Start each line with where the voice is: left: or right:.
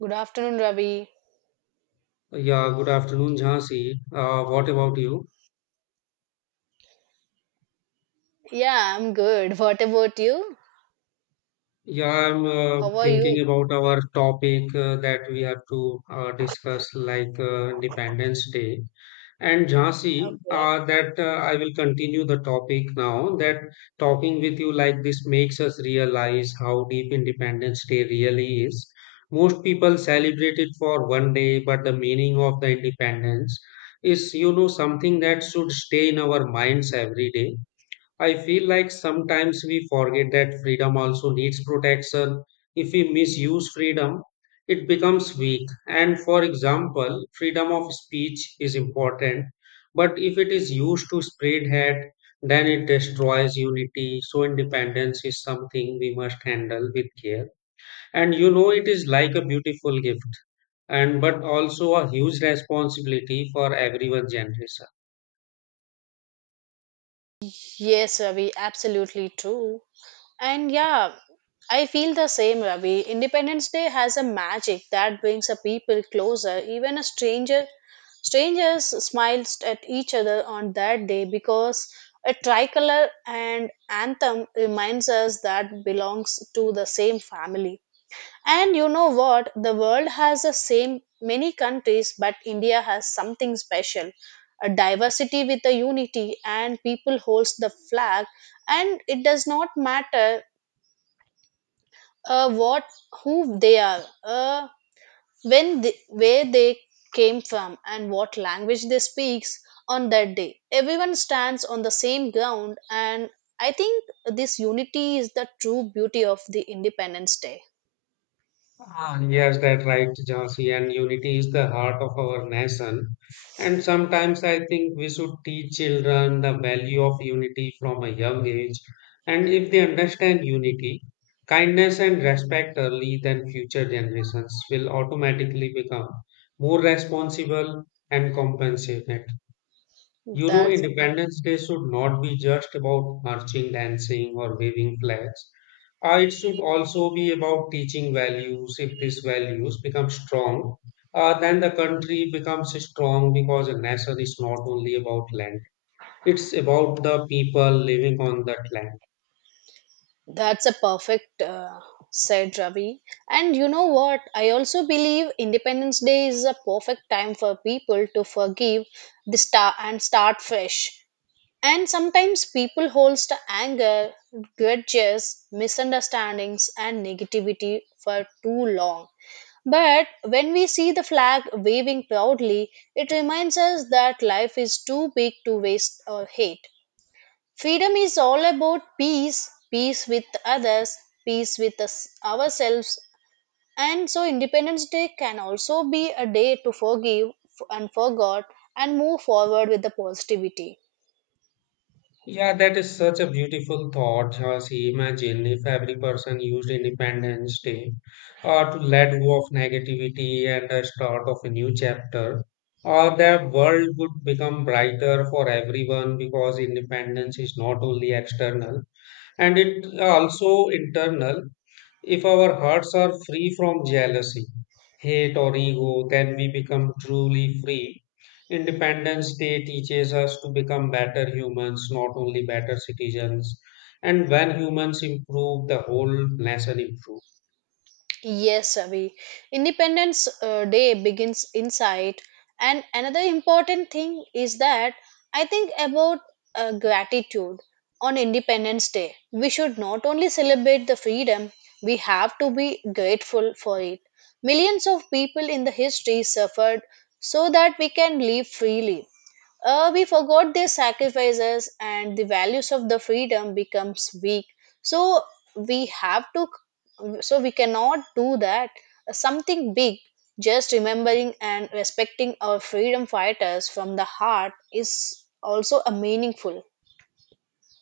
right: Good afternoon, Ravi.
left: Yeah, good afternoon, Jhansi. What about you?
right: Yeah, I'm good. What about you?
left: Yeah, I'm
right: How are
left: thinking
right: you?
left: about our topic that we have to discuss, like Independence Day. And Jhansi,
right: Okay.
left: that I will continue the topic now. That talking with you like this makes us realize how deep Independence Day really is. Most people celebrate it for one day, but the meaning of the independence is, something that should stay in our minds every day. I feel like sometimes we forget that freedom also needs protection. If we misuse freedom, it becomes weak. And for example, freedom of speech is important, but if it is used to spread hate, then it destroys unity. So, independence is something we must handle with care. And it is like a beautiful gift, and but also a huge responsibility for everyone's generation.
right: Yes, Ravi, absolutely true. And yeah, I feel the same, Ravi. Independence Day has a magic that brings a people closer. Even a stranger, strangers smiles at each other on that day because a tricolor and anthem reminds us that belongs to the same family. And you know what? The world has the same many countries, but India has something special. A diversity with a unity, and people holds the flag, and it does not matter what who they are, when they, where they came from, and what language they speaks on that day. Everyone stands on the same ground, and I think this unity is the true beauty of the Independence Day.
left: Ah, yes, that's right, Jhansi, and unity is the heart of our nation. And sometimes I think we should teach children the value of unity from a young age. And if they understand unity, kindness, and respect early, then future generations will automatically become more responsible and compassionate.
right: That's
left: Independence Day should not be just about marching, dancing, or waving flags. It should also be about teaching values. If these values become strong, then the country becomes strong because a nation is not only about land, it's about the people living on that land.
right: That's a perfect said Ravi. And you know what? I also believe Independence Day is a perfect time for people to forgive the star and start fresh. And sometimes people hold to anger, grudges, misunderstandings, and negativity for too long. But when we see the flag waving proudly, it reminds us that life is too big to waste or hate. Freedom is all about peace, peace with others, peace with us, ourselves. And so, Independence Day can also be a day to forgive and forget and move forward with the positivity.
left: Yeah, that is such a beautiful thought. See, imagine if every person used Independence Day to let go of negativity and the start of a new chapter. The world would become brighter for everyone because independence is not only external and it also internal. If our hearts are free from jealousy, hate or ego, then we become truly free. Independence Day teaches us to become better humans, not only better citizens, and when humans improve, the whole nation improves.
right: Yes, Avi. Independence Day begins inside. And another important thing is that I think about gratitude on Independence Day. We should not only celebrate the freedom, we have to be grateful for it. Millions of people in the history suffered so that we can live freely. We forgot their sacrifices and the values of the freedom becomes weak so we have to so we cannot do that something big just remembering and respecting our freedom fighters from the heart is also a meaningful.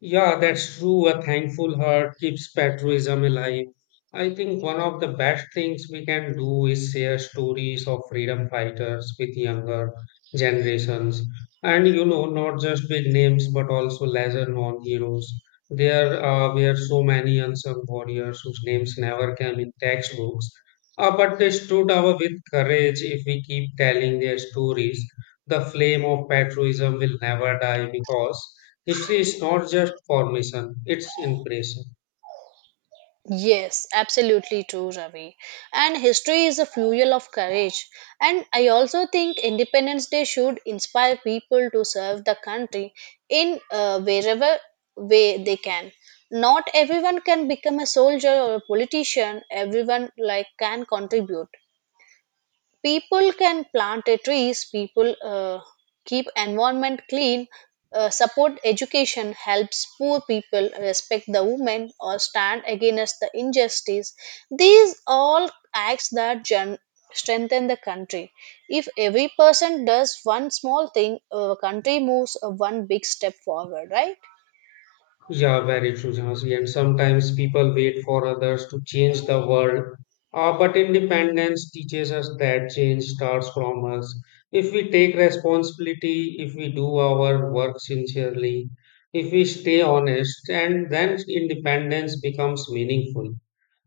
left: Yeah, that's true. A thankful heart keeps patriotism alive. I think one of the best things we can do is share stories of freedom fighters with younger generations. And not just big names, but also lesser known heroes. There were so many unsung warriors whose names never came in textbooks, but they stood out with courage. If we keep telling their stories, the flame of patriotism will never die because history is not just formation, it's impression.
right: Yes, absolutely true, Ravi. And history is a fuel of courage, and I also think Independence Day should inspire people to serve the country in, wherever way they can. Not everyone can become a soldier or a politician. Everyone like can contribute. People can plant a trees. People keep environment clean, support education, helps poor people, respect the women, or stand against the injustice. These all acts that strengthen the country. If every person does one small thing, a country moves one big step forward, right?
left: Yeah, very true, Jhansi. And sometimes people wait for others to change the world. But independence teaches us that change starts from us. If we take responsibility, if we do our work sincerely, if we stay honest, and then independence becomes meaningful.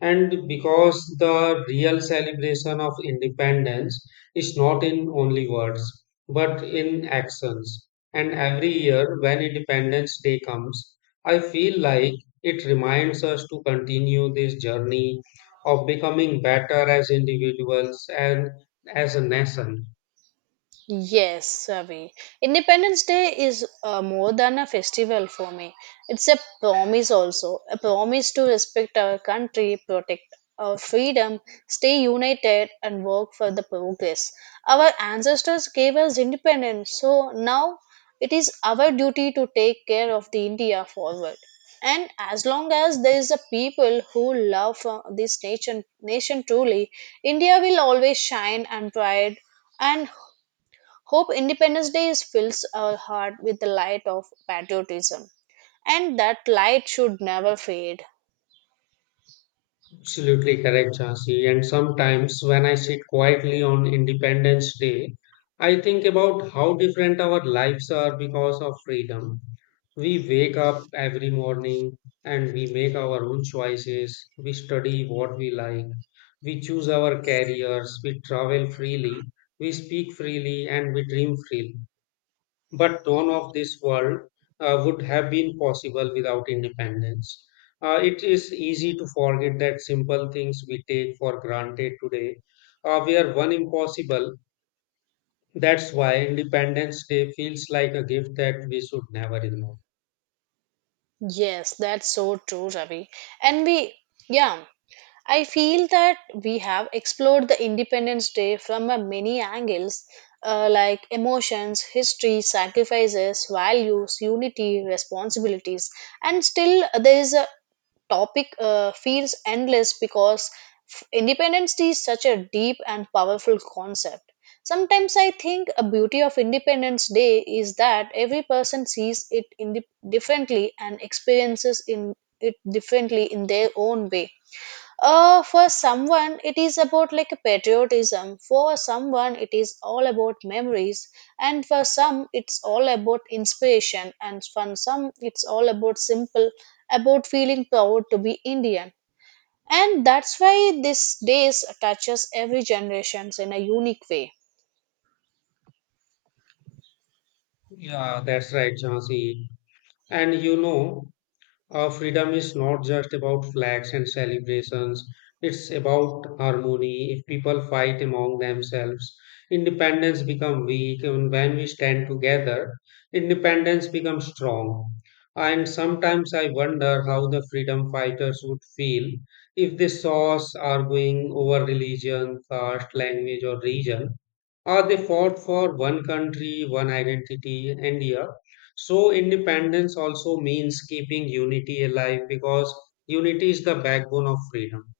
left: And because the real celebration of independence is not in only words, but in actions. And every year, when Independence Day comes, I feel like it reminds us to continue this journey of becoming better as individuals and as a nation.
right: Yes, Ravi. Independence Day is more than a festival for me. It's a promise also, a promise to respect our country, protect our freedom, stay united, and work for the progress. Our ancestors gave us independence, so now it is our duty to take care of the India forward. And as long as there is a people who love this nation, nation truly, India will always shine and pride, and hope Independence Day fills our heart with the light of patriotism, and that light should never fade.
left: Absolutely correct, Jansi. And sometimes when I sit quietly on Independence Day, I think about how different our lives are because of freedom. We wake up every morning and we make our own choices. We study what we like. We choose our careers. We travel freely. We speak freely and we dream freely. But none of this world would have been possible without independence. It is easy to forget that simple things we take for granted today were one impossible. That's why Independence Day feels like a gift that we should never ignore.
right: Yes, that's so true, Ravi. And we, yeah, I feel that we have explored the Independence Day from a many angles, like emotions, history, sacrifices, values, unity, responsibilities, and still there is a topic feels endless because independence is such a deep and powerful concept. Sometimes I think a beauty of Independence Day is that every person sees it in differently and experiences in it differently in their own way. For someone, it is about like a patriotism. For someone, it is all about memories, and for some, it's all about inspiration, and for some, it's all about simple, about feeling proud to be Indian. And that's why this days touches every generations in a unique way.
left: Yeah, that's right, Jhansi. And freedom is not just about flags and celebrations. It's about harmony. If people fight among themselves, independence becomes weak. And when we stand together, independence becomes strong. And sometimes I wonder how the freedom fighters would feel if they saw us arguing over religion, caste, language, or region. They fought for one country, one identity, and yeah. So independence also means keeping unity alive because unity is the backbone of freedom.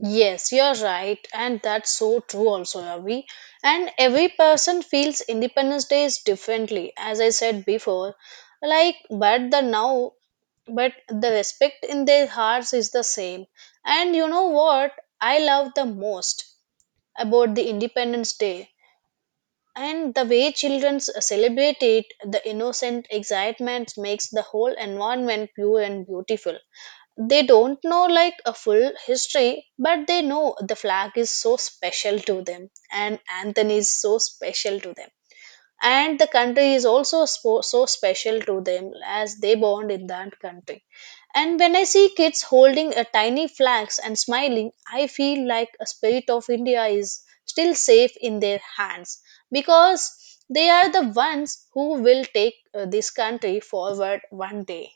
right: Yes, you're right, and that's so true also, Ravi. And every person feels Independence Day is differently, as I said before. Like, but the now, but the respect in their hearts is the same. And you know what I love the most about the Independence Day? And the way children celebrate it, the innocent excitement makes the whole environment pure and beautiful. They don't know like a full history, but they know the flag is so special to them, and anthony is so special to them, and the country is also so special to them as they bond in that country. And when I see kids holding a tiny flags and smiling, I feel like a spirit of India is still safe in their hands because they are the ones who will take this country forward one day.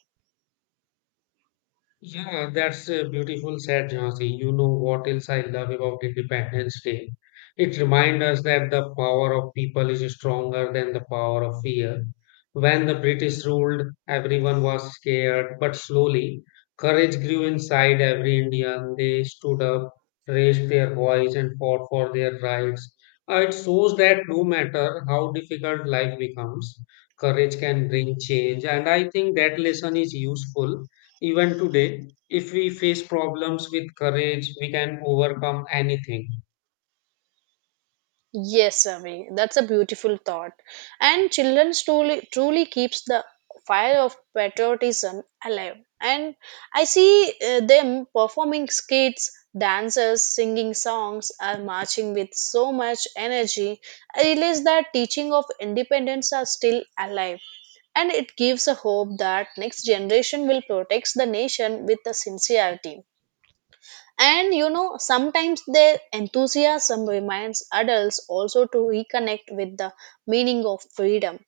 left: Yeah, that's a beautiful said, Jhansi. You know what else I love about Independence Day? It reminds us that the power of people is stronger than the power of fear. When the British ruled, everyone was scared, but slowly, courage grew inside every Indian. They stood up, raised their voice, and fought for their rights. It shows that no matter how difficult life becomes, courage can bring change. And I think that lesson is useful even today. If we face problems with courage, we can overcome anything.
right: Yes, Ami, that's a beautiful thought. And children truly keeps the fire of patriotism alive. And I see them performing skits, dances, singing songs, and marching with so much energy. I realize that teaching of independence are still alive. And it gives a hope that next generation will protect the nation with the sincerity. And you know, sometimes their enthusiasm reminds adults also to reconnect with the meaning of freedom.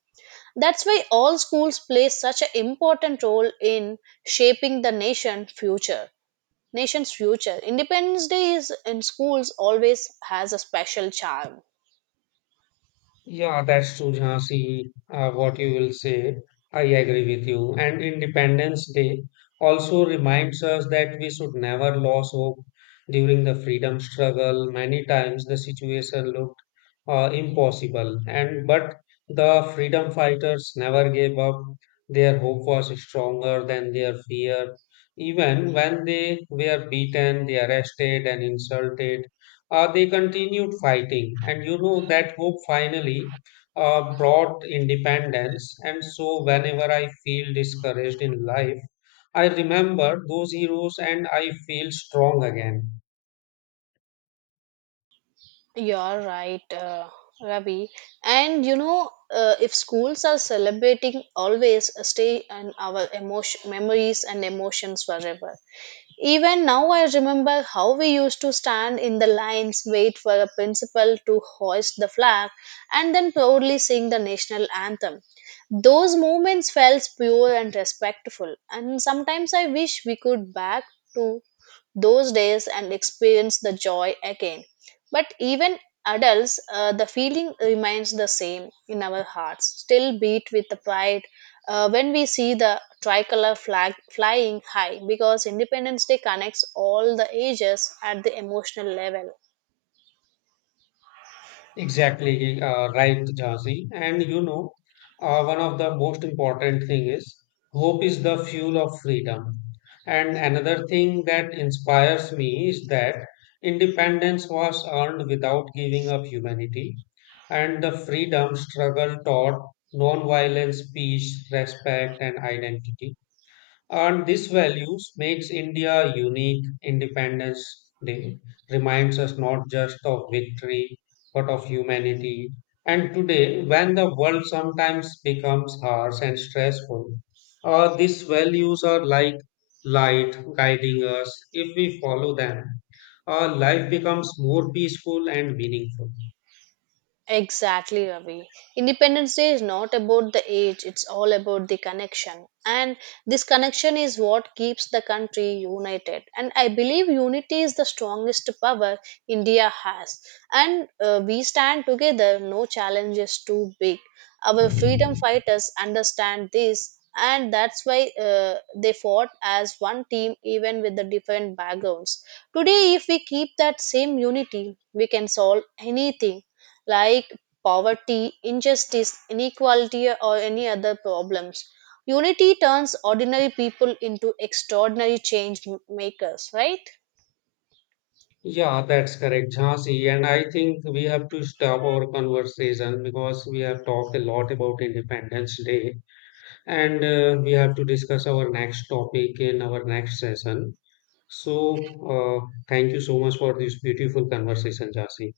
right: That's why all schools play such an important role in shaping the nation future. Nation's future. Independence Day is in schools always has a special charm.
left: Yeah, that's true, Jhansi, what you will say. I agree with you. And Independence Day also reminds us that we should never lose hope during the freedom struggle. Many times the situation looked impossible, and but the freedom fighters never gave up. Their hope was stronger than their fear. Even when they were beaten, they arrested and insulted, they continued fighting. And that hope finally brought independence. And so, whenever I feel discouraged in life, I remember those heroes and I feel strong again.
right: You're right, Ravi. And you know, if schools are celebrating, always stay in our emotion, memories and emotions forever. Even now, I remember how we used to stand in the lines, wait for a principal to hoist the flag, and then proudly sing the national anthem. Those moments felt pure and respectful, and sometimes I wish we could back to those days and experience the joy again. But even adults, the feeling remains the same in our hearts, still beat with the pride when we see the tricolor flag flying high because Independence Day connects all the ages at the emotional level.
left: Exactly, right, Jhansi. And one of the most important thing is hope is the fuel of freedom. And another thing that inspires me is that independence was earned without giving up humanity, and the freedom struggle taught nonviolence, peace, respect, and identity. And these values makes India unique. Independence Day reminds us not just of victory, but of humanity. And today, when the world sometimes becomes harsh and stressful, these values are like light guiding us. If we follow them, our life becomes more peaceful and meaningful.
right: Exactly, Ravi. Independence Day is not about the age, it's all about the connection. And this connection is what keeps the country united. And I believe unity is the strongest power India has. And we stand together, no challenge is too big. Our freedom fighters understand this, and that's why they fought as one team, even with the different backgrounds. Today, if we keep that same unity, we can solve anything like poverty, injustice, inequality, or any other problems. Unity turns ordinary people into extraordinary change makers, right?
left: Yeah, that's correct, Jhansi. And I think we have to stop our conversation because we have talked a lot about Independence Day and we have to discuss our next topic in our next session. So, thank you so much for this beautiful conversation, Jhansi.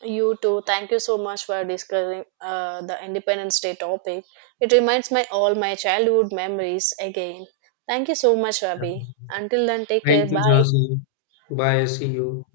right: You too. Thank you so much for discussing the Independence Day topic. It reminds me all my childhood memories again. Thank you so much,
left: Yeah.
right: Ravi. Until then, take care.
left: Thank you,
right: Bye.
left: Jhansi. Bye. See you.